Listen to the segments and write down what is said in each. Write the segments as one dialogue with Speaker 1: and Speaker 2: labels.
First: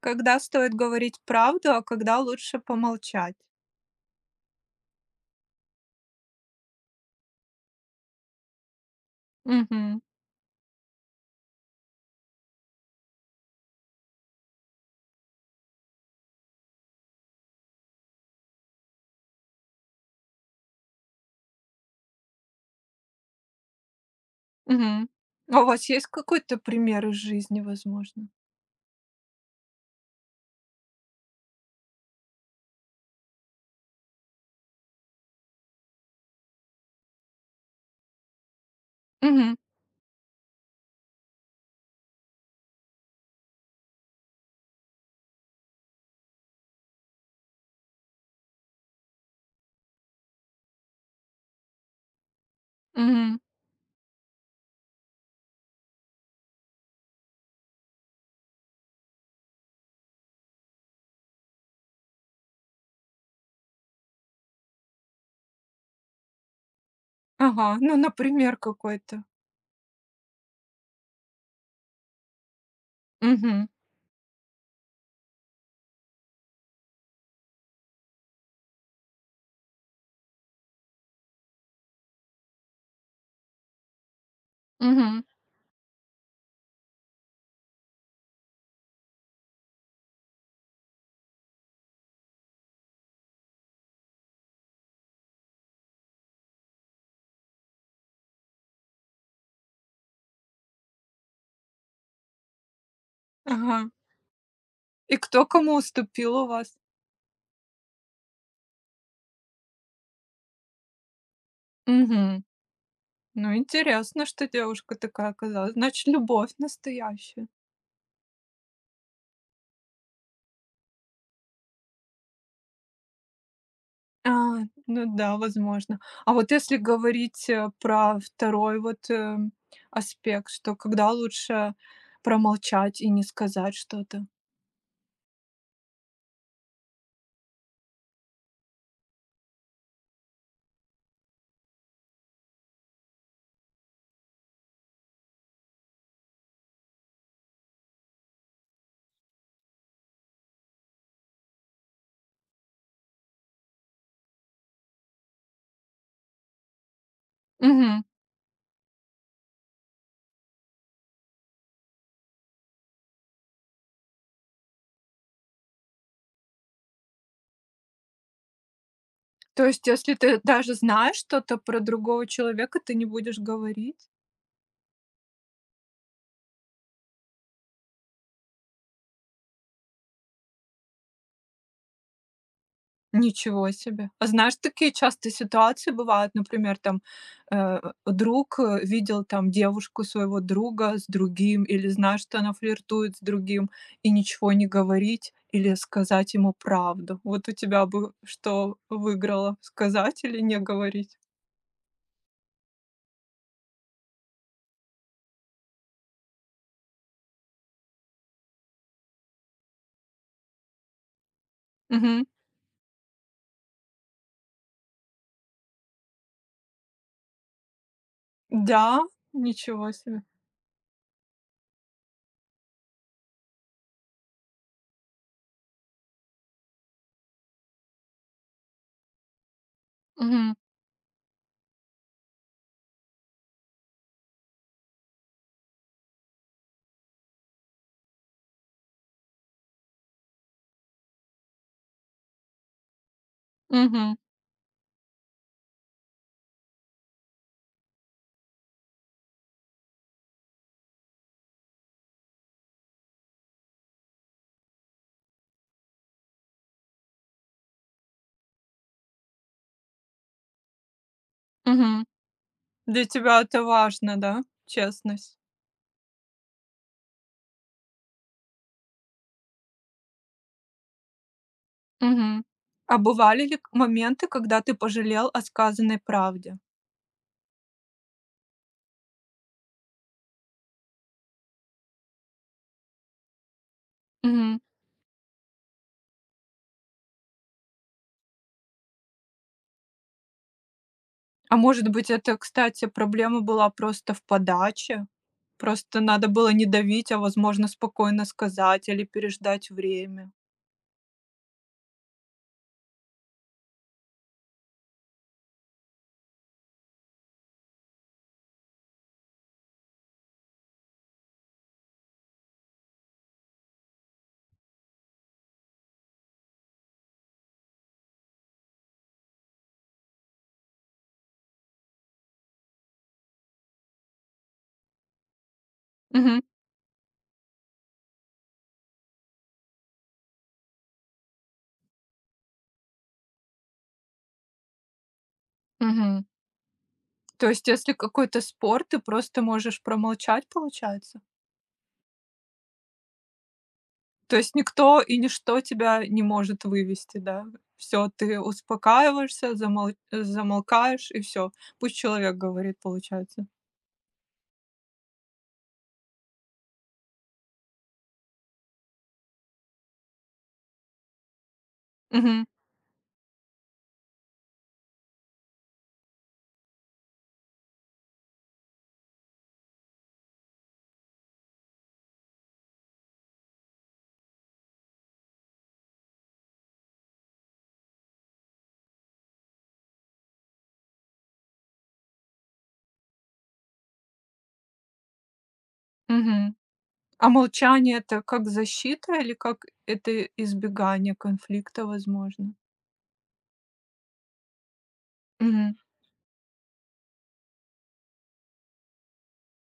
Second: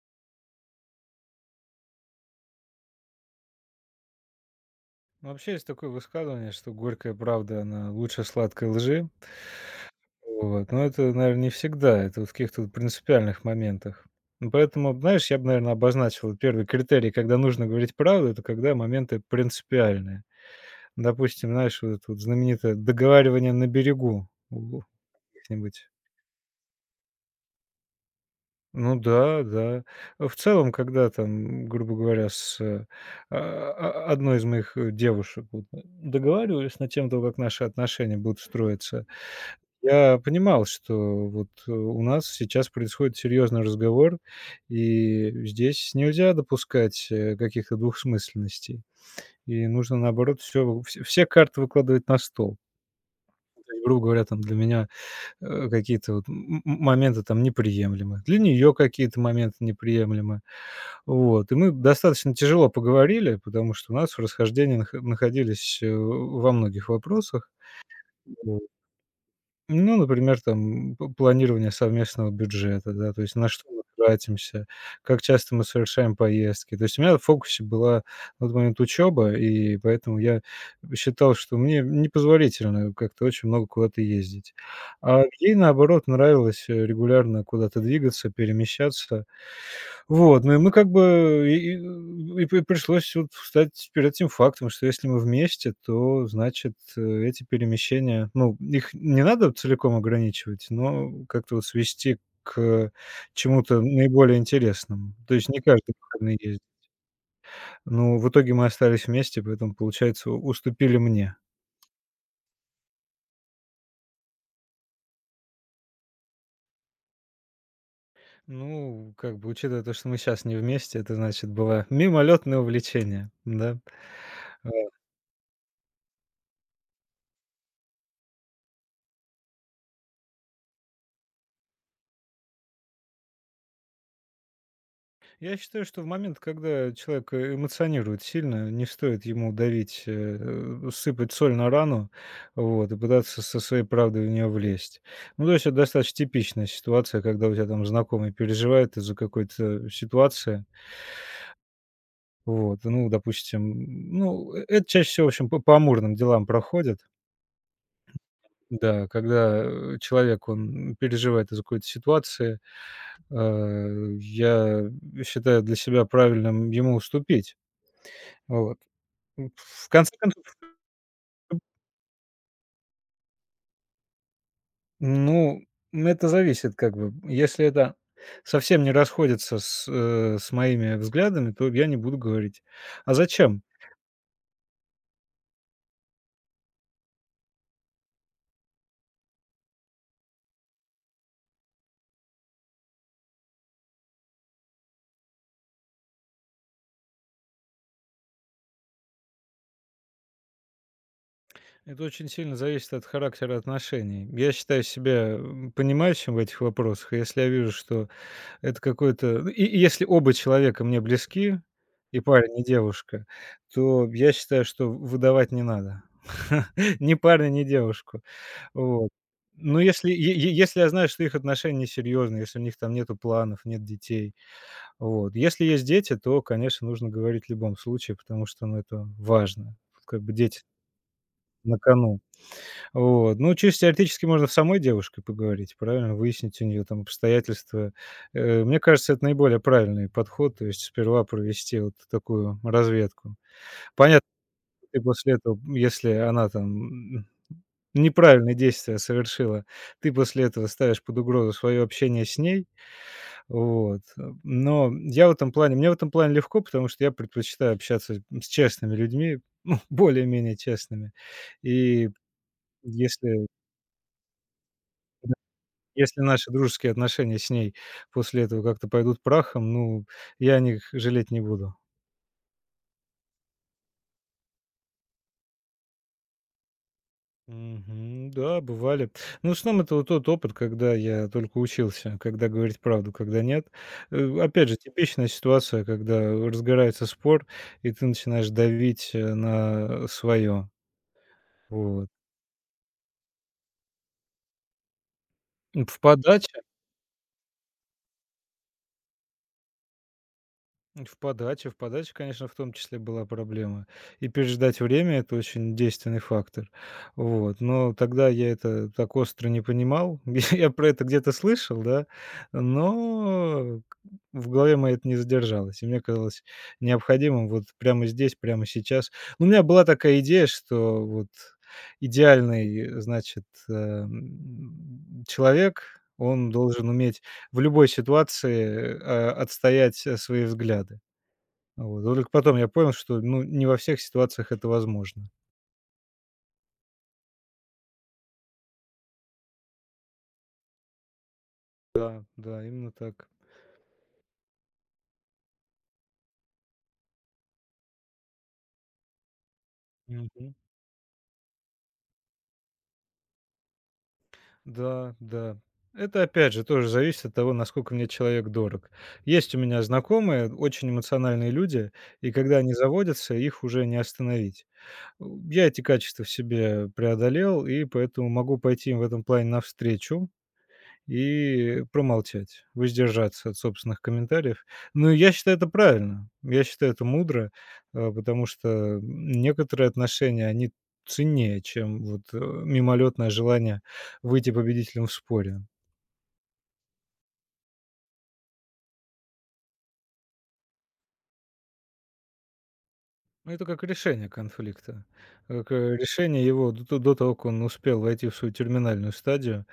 Speaker 1: Когда стоит говорить правду, а когда лучше помолчать.
Speaker 2: Ну, вообще есть такое высказывание, что горькая правда, она лучше сладкой лжи.
Speaker 1: Мгм,
Speaker 2: Вот. Но это, наверное, не всегда. Это вот в каких-то вот принципиальных моментах. Ну, поэтому, знаешь, я бы, наверное, обозначил вот первый критерий, когда нужно говорить правду, это когда моменты принципиальные. Допустим, знаешь, вот это вот знаменитое договаривание на берегу у
Speaker 1: мгм. А у
Speaker 2: каких-нибудь.
Speaker 1: вас есть какой-то пример из жизни, возможно?
Speaker 2: Ну, да, да. В целом, когда там, грубо говоря, с э, а, одной из моих, девушек вот договаривались на тему того, как наши отношения будут строиться,
Speaker 1: Мгм,
Speaker 2: я понимал, что вот, у нас сейчас происходит серьезный разговор, и здесь нельзя допускать, каких-то двухсмысленностей. И нужно, наоборот, все карты выкладывать на стол.
Speaker 1: мгм.
Speaker 2: То есть, грубо говоря, там для меня, какие-то вот моменты там неприемлемы, для нее какие-то моменты неприемлемы. Вот, и мы достаточно тяжело поговорили, потому что у нас расхождения находились, во многих вопросах.
Speaker 1: Ага, ну, например,
Speaker 2: Мгм.
Speaker 1: какой-то.
Speaker 2: Ну, например, там п планирование совместного бюджета, да, то есть на
Speaker 1: Мгм,
Speaker 2: что мы тратимся, как часто мы совершаем поездки. То есть у меня в фокусе была на тот момент учеба, и поэтому я считал, что мне непозволительно как-то очень много куда-то ездить.
Speaker 1: мгм.
Speaker 2: А ей, наоборот, нравилось, регулярно куда-то двигаться, перемещаться. Вот, ну и мы как бы и п пришлось вот встать перед этим фактом, что если мы вместе, то, значит, эти перемещения, ну, их не надо целиком ограничивать, но как-то вот свести к
Speaker 1: Ага.
Speaker 2: чему-то наиболее интересному.
Speaker 1: И
Speaker 2: То
Speaker 1: кто
Speaker 2: есть не
Speaker 1: кому
Speaker 2: каждый
Speaker 1: уступил
Speaker 2: выходный
Speaker 1: у
Speaker 2: ездит.
Speaker 1: вас?
Speaker 2: Ну, в итоге мы остались вместе, поэтому, получается, уступили мне.
Speaker 1: Мгм. Ну, интересно, что девушка такая оказалась. Значит, любовь настоящая.
Speaker 2: Ну, как бы, учитывая то, что мы сейчас не вместе, это, значит, было мимолетное увлечение, да.
Speaker 1: А, ну да, возможно. А вот если говорить, про второй вот, аспект, что когда лучше промолчать и не сказать что-то?
Speaker 2: Я считаю, что в момент, когда человек эмоционирует сильно, не стоит ему давить, сыпать соль на рану, вот, и пытаться со своей правдой в нее влезть. Ну, то есть это достаточно типичная ситуация, когда у тебя там знакомый переживает из-за какой-то ситуации, вот, ну, допустим, ну, это чаще всего, в общем, по амурным делам проходит,
Speaker 1: Мгм.
Speaker 2: да, когда человек, он переживает из-за какой-то ситуации, я считаю для себя правильным ему уступить, вот.
Speaker 1: То есть,
Speaker 2: В конце
Speaker 1: если ты
Speaker 2: концов,
Speaker 1: даже знаешь что-то про другого человека, ты не будешь говорить?
Speaker 2: ну, это зависит как бы. Если это совсем не расходится с, моими взглядами, то я не буду говорить. А зачем?
Speaker 1: Ничего себе. А знаешь, такие частые ситуации бывают, например, там, э, друг, видел там девушку своего друга с другим или знаешь, что она флиртует с другим, и ничего не говорить или сказать ему правду. Вот у тебя бы что выиграло: сказать или не говорить?
Speaker 2: Это очень сильно зависит от характера отношений. Я считаю себя, понимающим в этих вопросах. И если я вижу, что Это какой-то ну, и если оба человека мне близки, и
Speaker 1: Мгм.
Speaker 2: парень, и девушка, то я считаю, что выдавать не надо. Ни парня, ни девушку.
Speaker 1: Да?
Speaker 2: Вот. Но
Speaker 1: Ничего
Speaker 2: если
Speaker 1: себе.
Speaker 2: е е если я знаю, что их отношения несерьезные, если у них там нету планов, нет детей. Вот. Если есть дети, то, конечно, нужно говорить в любом случае, потому что, ну, это важно. Тут как бы
Speaker 1: Мгм.
Speaker 2: дети на кону. Вот. Ну, чисто теоретически можно с самой девушкой поговорить, правильно? Выяснить у нее там обстоятельства. Мне кажется, это наиболее правильный подход. То есть сперва провести вот такую разведку.
Speaker 1: Мгм.
Speaker 2: Понятно, ты после этого, если она там м, неправильные действия совершила, ты после этого ставишь под угрозу свое общение с ней. Вот. Но я в этом плане, мне в этом плане легко, потому что я предпочитаю общаться с честными людьми, ну, более-менее честными.
Speaker 1: Мгм.
Speaker 2: И
Speaker 1: Для тебя
Speaker 2: если
Speaker 1: это важно, да? Честность.
Speaker 2: Если наши дружеские отношения с ней после этого как-то пойдут прахом, ну, я о них жалеть не буду.
Speaker 1: Мгм. А бывали ли к моменты, когда ты пожалел о сказанной правде?
Speaker 2: Мгм. Да, бывали. Ну, в основном это вот тот опыт, когда я только учился, когда говорить правду, когда нет.
Speaker 1: Мгм.
Speaker 2: Опять же, типичная ситуация, когда разгорается спор, и ты начинаешь давить на свое.
Speaker 1: А может
Speaker 2: Вот.
Speaker 1: быть, это, кстати, проблема была просто в подаче?
Speaker 2: М, В
Speaker 1: Просто надо было
Speaker 2: подаче
Speaker 1: не давить, а, возможно, спокойно сказать или переждать время.
Speaker 2: в подаче, конечно, в том числе была проблема. И переждать время — это очень действенный фактор. Вот. Но тогда я это так остро не понимал. Я про это где-то слышал, да, но к в голове моей это не задержалось. И мне казалось необходимым вот прямо здесь, прямо сейчас. Ну, у меня была такая идея, что вот идеальный, значит, человек,
Speaker 1: Мгм.
Speaker 2: он должен уметь в любой ситуации, отстоять, свои взгляды. Вот. Только потом я понял, что, ну, не во всех ситуациях это возможно.
Speaker 1: Мгм. То есть, если какой-то спор, ты просто можешь промолчать, получается?
Speaker 2: Да, именно так.
Speaker 1: То есть никто и ничто тебя не может вывести, да? Все, ты успокаиваешься,
Speaker 2: Мгм.
Speaker 1: замолкаешь и все. Пусть человек говорит, получается.
Speaker 2: Да, да. Это, опять же, тоже зависит от того, насколько мне человек дорог. Есть у меня знакомые, очень эмоциональные люди, и
Speaker 1: Мгм.
Speaker 2: когда они заводятся, их уже не остановить. У я эти качества в себе преодолел, и поэтому могу пойти им в этом плане навстречу и промолчать, воздержаться от собственных комментариев. Но я считаю это правильно, я считаю это мудро, потому что некоторые отношения, они ценнее, чем вот, мимолетное желание выйти победителем в споре.
Speaker 1: Мгм. А молчание — это как защита или как это избегание конфликта, возможно?
Speaker 2: Ну, это как решение конфликта, как,
Speaker 1: Мгм.
Speaker 2: решение его до того, как он успел войти в свою терминальную стадию.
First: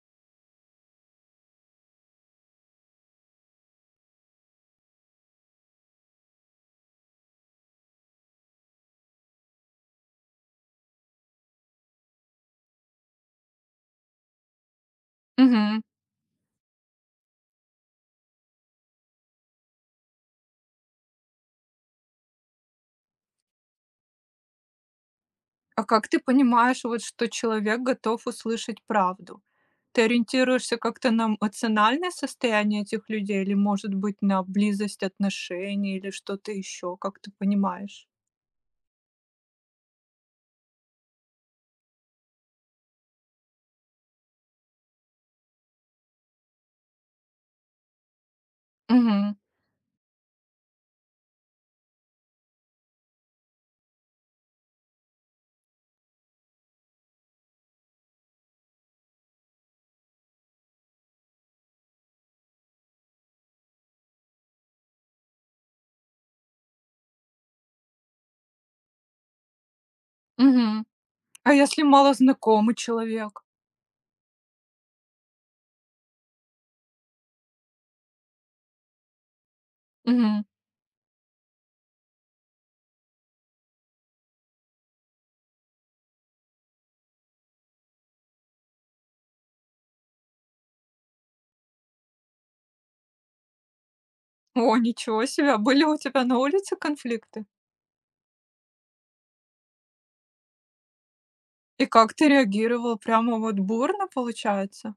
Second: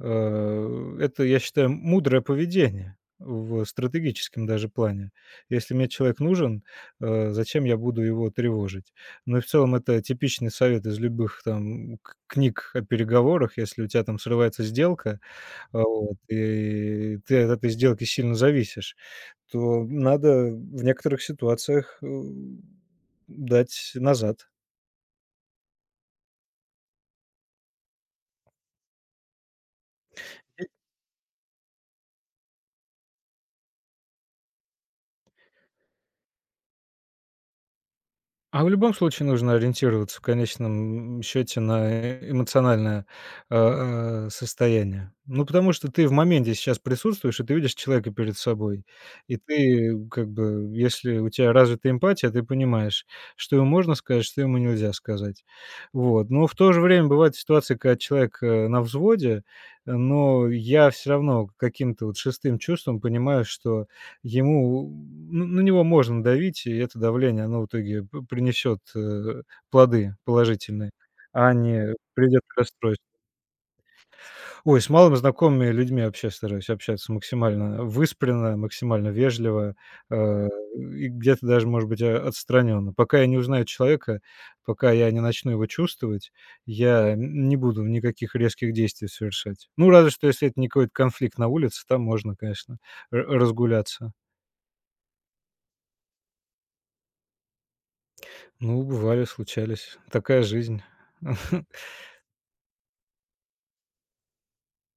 Speaker 2: Это, я считаю, мудрое поведение в стратегическом даже плане. Если мне человек нужен, зачем я буду его тревожить? Но и в целом это типичный совет из любых там к книг о переговорах. Если у тебя там срывается сделка,
Speaker 1: Мгм.
Speaker 2: вот, и ты от этой сделки сильно зависишь, то надо в некоторых ситуациях, дать назад.
Speaker 1: А как ты понимаешь, вот, что человек готов услышать правду? Ты ориентируешься как-то на эмоциональное состояние этих людей или, может быть, на близость отношений или что-то еще? Как ты понимаешь?
Speaker 2: А в любом случае нужно ориентироваться в конечном счете на эмоциональное, состояние. Ну, потому что ты в моменте сейчас присутствуешь, и ты видишь человека перед собой.
Speaker 1: Мгм.
Speaker 2: И ты, как бы, если у тебя развита эмпатия, ты понимаешь, что ему можно сказать, что ему нельзя сказать. Вот. Но в то же время бывают ситуации, когда человек, на взводе, но я все равно каким-то вот шестым чувством понимаю, что Ему ну, на него можно давить, и это давление, оно в итоге п принесет, плоды
Speaker 1: Мгм.
Speaker 2: положительные,
Speaker 1: А
Speaker 2: а
Speaker 1: если
Speaker 2: не
Speaker 1: мало
Speaker 2: придет к
Speaker 1: знакомый
Speaker 2: расстройству.
Speaker 1: человек?
Speaker 2: Ой, с малыми знакомыми людьми вообще стараюсь общаться максимально выспренно, максимально вежливо,
Speaker 1: Мгм.
Speaker 2: э, и где-то даже, может быть, отстраненно. Пока я не узнаю человека, пока я не начну его чувствовать, я н не буду никаких резких действий совершать. Ну, разве что, если это не какой-то конфликт на улице, там можно, конечно, ра разгуляться.
Speaker 1: О, ничего себе! А были у тебя на улице конфликты?
Speaker 2: Ну, бывали, случались. Такая жизнь.
Speaker 1: И как ты реагировал? Прямо вот бурно получается?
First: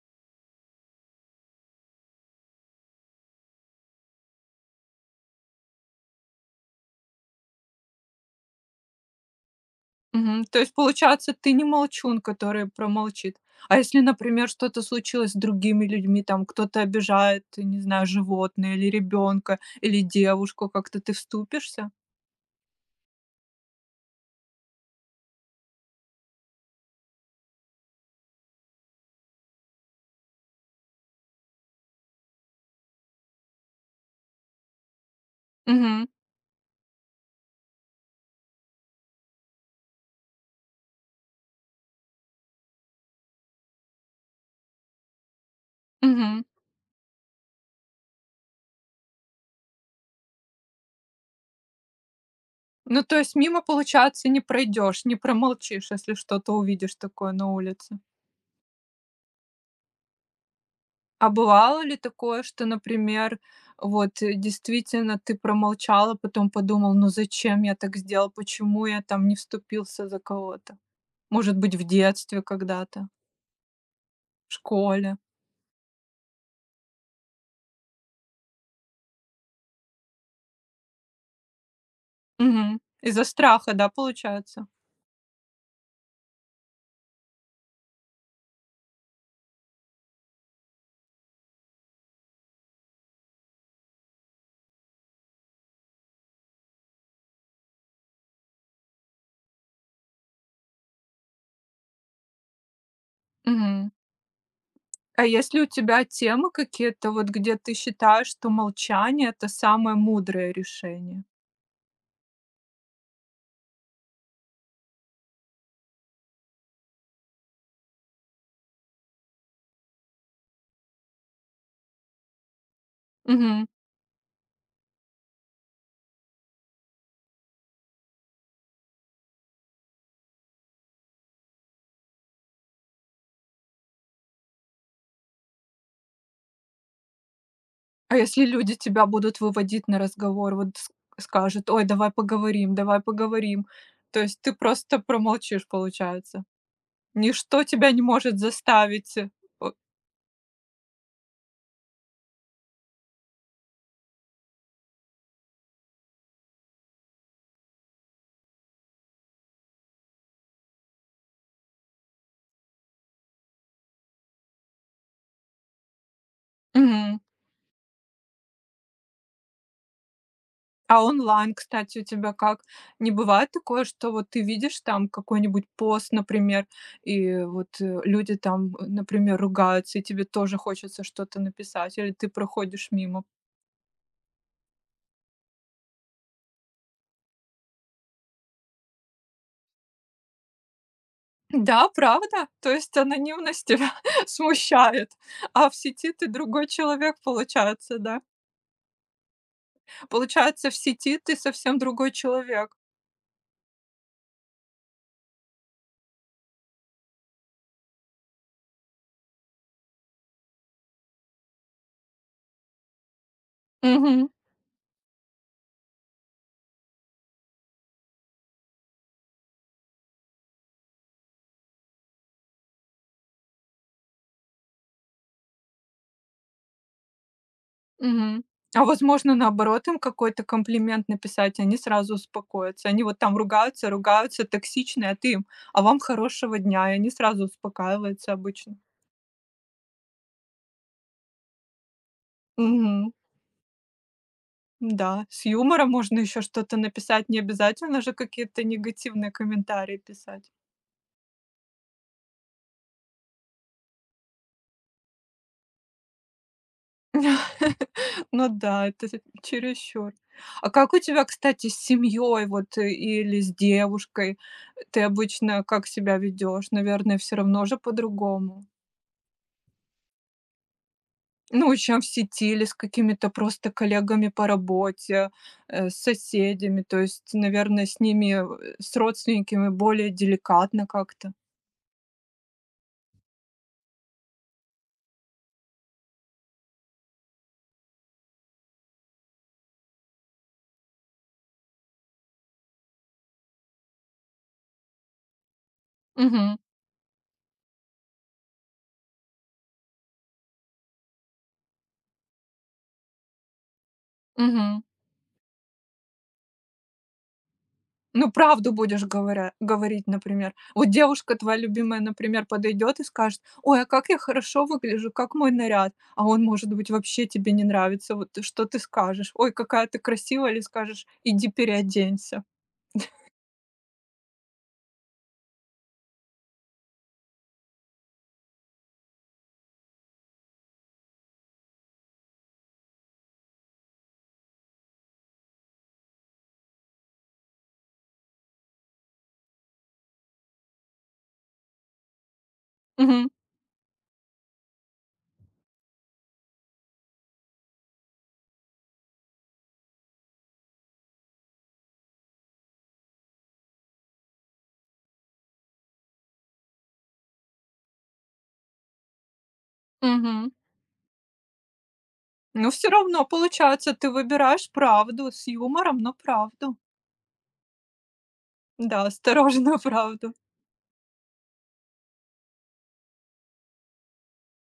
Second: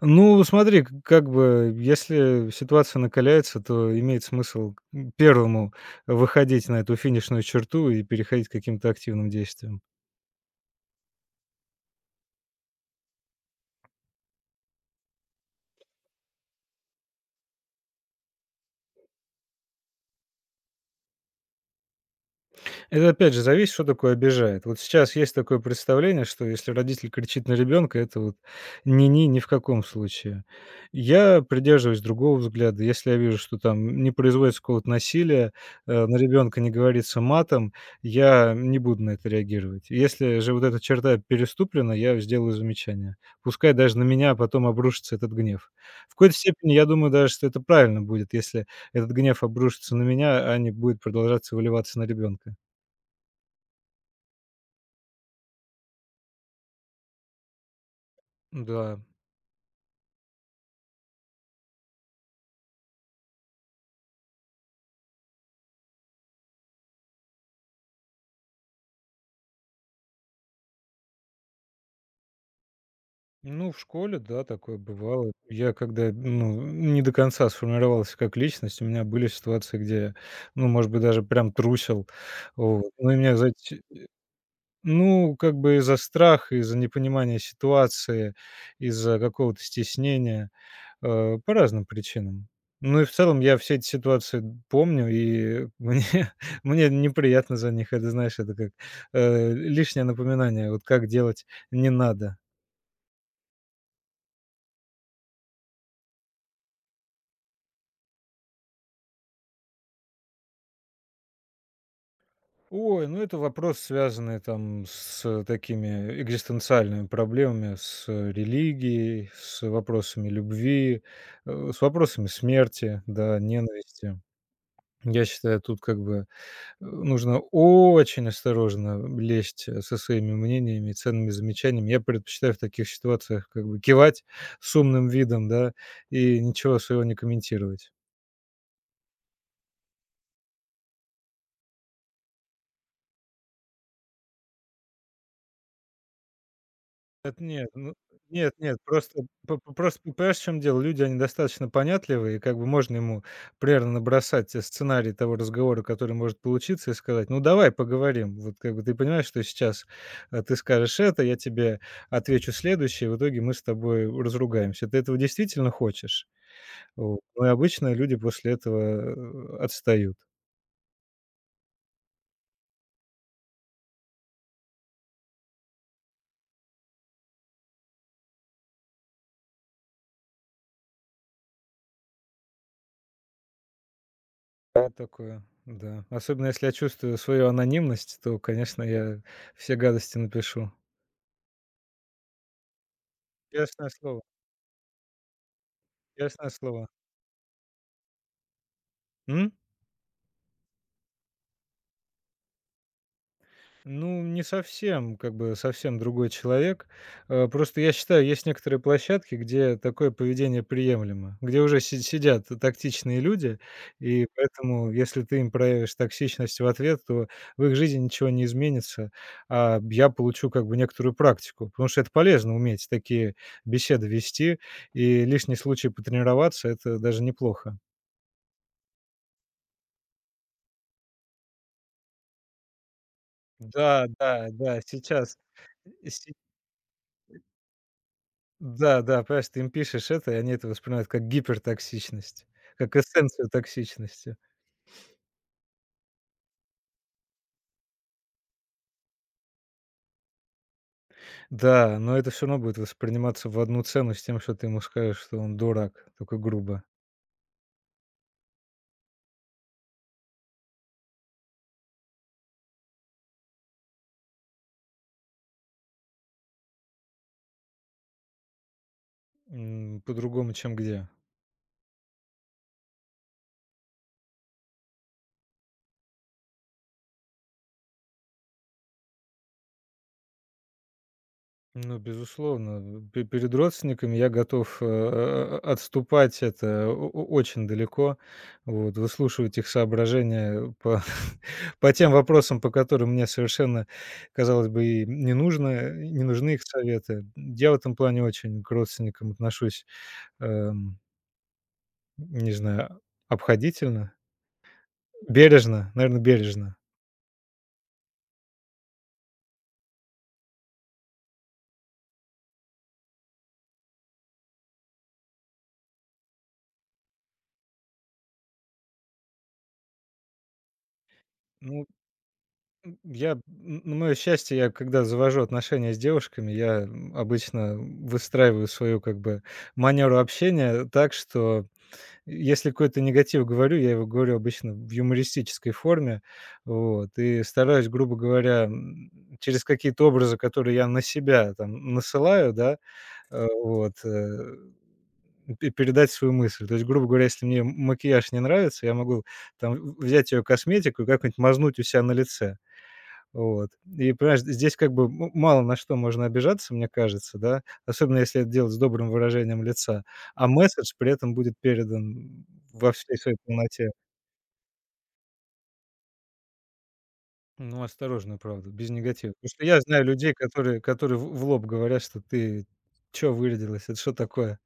Speaker 2: Ну, смотри, к как бы, если ситуация накаляется, то имеет смысл, первому выходить на эту финишную черту и переходить к каким-то активным действиям.
Speaker 1: Мгм. То есть, получается, ты не молчун, который промолчит. А если, например, что-то случилось с другими людьми, там кто-то обижает, не знаю, животное или ребенка, или девушку, как-то ты вступишься?
Speaker 2: Это опять же зависит, что такое обижает. Вот сейчас есть такое представление, что если родитель кричит на ребенка, это вот ни-ни, ни в каком случае. Я придерживаюсь другого взгляда. Если я вижу, что там не производится какого-то насилия,
Speaker 1: Мгм.
Speaker 2: на ребенка не говорится матом, я не буду на это реагировать. Если же вот эта черта переступлена, я сделаю замечание. Пускай даже на меня а потом обрушится этот гнев. В какой-то
Speaker 1: Мгм.
Speaker 2: степени я думаю даже, что это правильно будет, если этот гнев обрушится на меня, а не будет продолжаться выливаться на ребенка.
Speaker 1: Ну, то есть мимо, получается, не пройдешь, не промолчишь, если что-то увидишь такое на улице.
Speaker 2: Да.
Speaker 1: А бывало ли такое, что, например, вот, действительно ты промолчала, потом подумал: "Ну зачем я так сделал? Почему я там не вступился за кого-то?" Может быть, в детстве когда-то,
Speaker 2: Ну, в школе, да,
Speaker 1: в
Speaker 2: такое
Speaker 1: школе?
Speaker 2: бывало. Я когда, ну, не до конца сформировался как личность, у меня были ситуации, где я, ну, может быть, даже прям трусил.
Speaker 1: Мгм.
Speaker 2: Вот. Ну, и
Speaker 1: Из-за
Speaker 2: меня,
Speaker 1: страха,
Speaker 2: знаете,
Speaker 1: да, получается?
Speaker 2: ну, как бы из-за страха, из-за непонимания ситуации, из-за какого-то стеснения, по разным причинам. Ну и в целом я все эти ситуации помню, и мне, мне неприятно за них. Это, знаешь, это как лишнее напоминание, вот как делать не надо.
Speaker 1: Мгм. А если у тебя темы какие-то, вот где ты считаешь, что молчание — это самое мудрое решение?
Speaker 2: Ой, ну это вопрос, связанный там с такими экзистенциальными проблемами, с религией, с вопросами любви, с вопросами смерти, да,
Speaker 1: Мгм.
Speaker 2: ненависти. Я считаю, тут как бы нужно очень осторожно лезть со своими мнениями и ценными замечаниями. Я предпочитаю в таких ситуациях как бы кивать с умным видом, да, и ничего своего не комментировать.
Speaker 1: А если люди тебя будут выводить на разговор, вот ск скажут: "Ой, давай поговорим, давай поговорим". То есть ты просто промолчишь, получается.
Speaker 2: Это
Speaker 1: Ничто
Speaker 2: нет,
Speaker 1: тебя
Speaker 2: ну,
Speaker 1: не может
Speaker 2: нет, нет,
Speaker 1: заставить,
Speaker 2: просто
Speaker 1: э,
Speaker 2: п
Speaker 1: о
Speaker 2: п просто понимаешь, в чём дело? Люди, они достаточно понятливые, и как бы можно ему примерно набросать те сценарий того разговора, который может получиться, и сказать: "Ну, давай поговорим". Вот как бы ты понимаешь, что сейчас, ты скажешь это, я тебе отвечу следующее, и в итоге мы с тобой разругаемся. Ты этого действительно хочешь?
Speaker 1: мгм.
Speaker 2: Вот. Ну и обычно люди после этого, отстают.
Speaker 1: А онлайн, кстати, у тебя как? Не бывает такое, что вот ты видишь там какой-нибудь пост, например, и вот, люди там, например, ругаются, и тебе тоже хочется что-то написать, или ты проходишь мимо?
Speaker 2: Бывает такое, да. Особенно если я чувствую свою анонимность, то, конечно, я все гадости напишу.
Speaker 1: Да, правда. То есть анонимность
Speaker 2: Честное
Speaker 1: тебя
Speaker 2: слово.
Speaker 1: смущает, а в сети ты
Speaker 2: Ясное
Speaker 1: другой
Speaker 2: слово.
Speaker 1: человек, получается, да?
Speaker 2: М?
Speaker 1: Получается, в сети ты совсем другой человек.
Speaker 2: Ну, не совсем, как бы совсем другой человек. Просто я считаю, есть некоторые площадки, где такое поведение приемлемо, где уже сидят тактичные люди,
Speaker 1: Мгм,
Speaker 2: и поэтому, если ты им проявишь токсичность в ответ, то в их жизни ничего не изменится, а я получу как бы некоторую практику, потому что это полезно уметь такие беседы вести, и лишний случай потренироваться, это даже неплохо.
Speaker 1: мгм. А возможно, наоборот, им какой-то комплимент написать, они сразу успокоятся. Они вот там ругаются,
Speaker 2: Да,
Speaker 1: ругаются,
Speaker 2: да, да,
Speaker 1: токсичные, а ты
Speaker 2: сейчас.
Speaker 1: им: "А вам хорошего дня". И они сразу успокаиваются обычно.
Speaker 2: Да, да, понимаешь, ты им пишешь это, и они это воспринимают как гипертоксичность, как
Speaker 1: Мгм.
Speaker 2: эссенцию токсичности.
Speaker 1: Да, с юмором можно еще что-то написать, не обязательно же какие-то негативные комментарии писать.
Speaker 2: Да, но это все равно будет восприниматься в одну цену с тем, что ты ему скажешь, что он дурак, только грубо.
Speaker 1: Ну да, это з чересчур. А как у тебя, кстати, с семьей вот или с девушкой? Ты обычно как себя ведешь? Наверное, все равно же по-другому.
Speaker 2: По-другому, чем где.
Speaker 1: Ну, чем в сети или с какими-то просто коллегами по работе, с соседями. То есть, наверное, с ними, с родственниками более деликатно как-то.
Speaker 2: Ну, безусловно, пе перед родственниками я готов, отступать это о о очень далеко, вот, выслушивать их соображения по по тем вопросам, по которым мне совершенно, казалось бы, и не нужно, не нужны
Speaker 1: Угу.
Speaker 2: их советы. Я в этом плане очень к родственникам отношусь, эм, не знаю, обходительно,
Speaker 1: Мгм.
Speaker 2: бережно, наверное, бережно.
Speaker 1: Ну, правду будешь говоря говорить, например. Вот девушка твоя любимая, например, подойдет и скажет: "Ой, а как я хорошо выгляжу, как мой наряд". А он, может быть, вообще тебе не нравится. Вот что ты скажешь? "Ой, какая ты красивая", или скажешь: "Иди
Speaker 2: Ну,
Speaker 1: переоденься".
Speaker 2: м, я, н- на мое счастье, я когда завожу отношения с девушками, я обычно выстраиваю свою как бы манеру общения так, что если какой-то негатив говорю, я его говорю обычно в юмористической форме, вот, и стараюсь, грубо говоря, через какие-то образы, которые я на себя там насылаю, да,
Speaker 1: Мгм,
Speaker 2: вот, пе передать свою мысль. То есть, грубо говоря, если мне макияж не нравится, я могу там в взять ее косметику и как-нибудь мазнуть у ся на лице. Вот. И понимаешь, здесь как бы мало на что можно обижаться, мне кажется, да, особенно если это делать с добрым выражением лица, а
Speaker 1: мгм.
Speaker 2: месседж при этом будет передан
Speaker 1: Но все
Speaker 2: во всей
Speaker 1: равно,
Speaker 2: своей полноте.
Speaker 1: получается, ты выбираешь правду с юмором, но правду.
Speaker 2: Ну, осторожно, правда, без
Speaker 1: Да,
Speaker 2: негатива. Потому что
Speaker 1: осторожно,
Speaker 2: я знаю
Speaker 1: правду.
Speaker 2: людей, которые в лоб говорят, что ты чё вырядилась, это что такое?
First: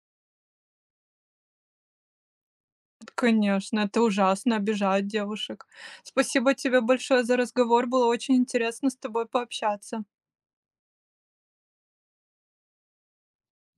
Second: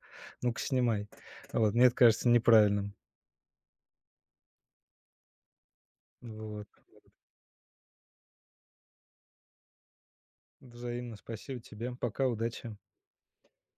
Speaker 2: Ну-ка снимай. Вот, мне это кажется неправильным.
Speaker 1: Конечно, это ужасно, обижать девушек. Спасибо
Speaker 2: Вот.
Speaker 1: тебе большое за разговор. Было очень интересно с тобой пообщаться.
Speaker 2: Взаимно. Спасибо тебе. Пока, удачи.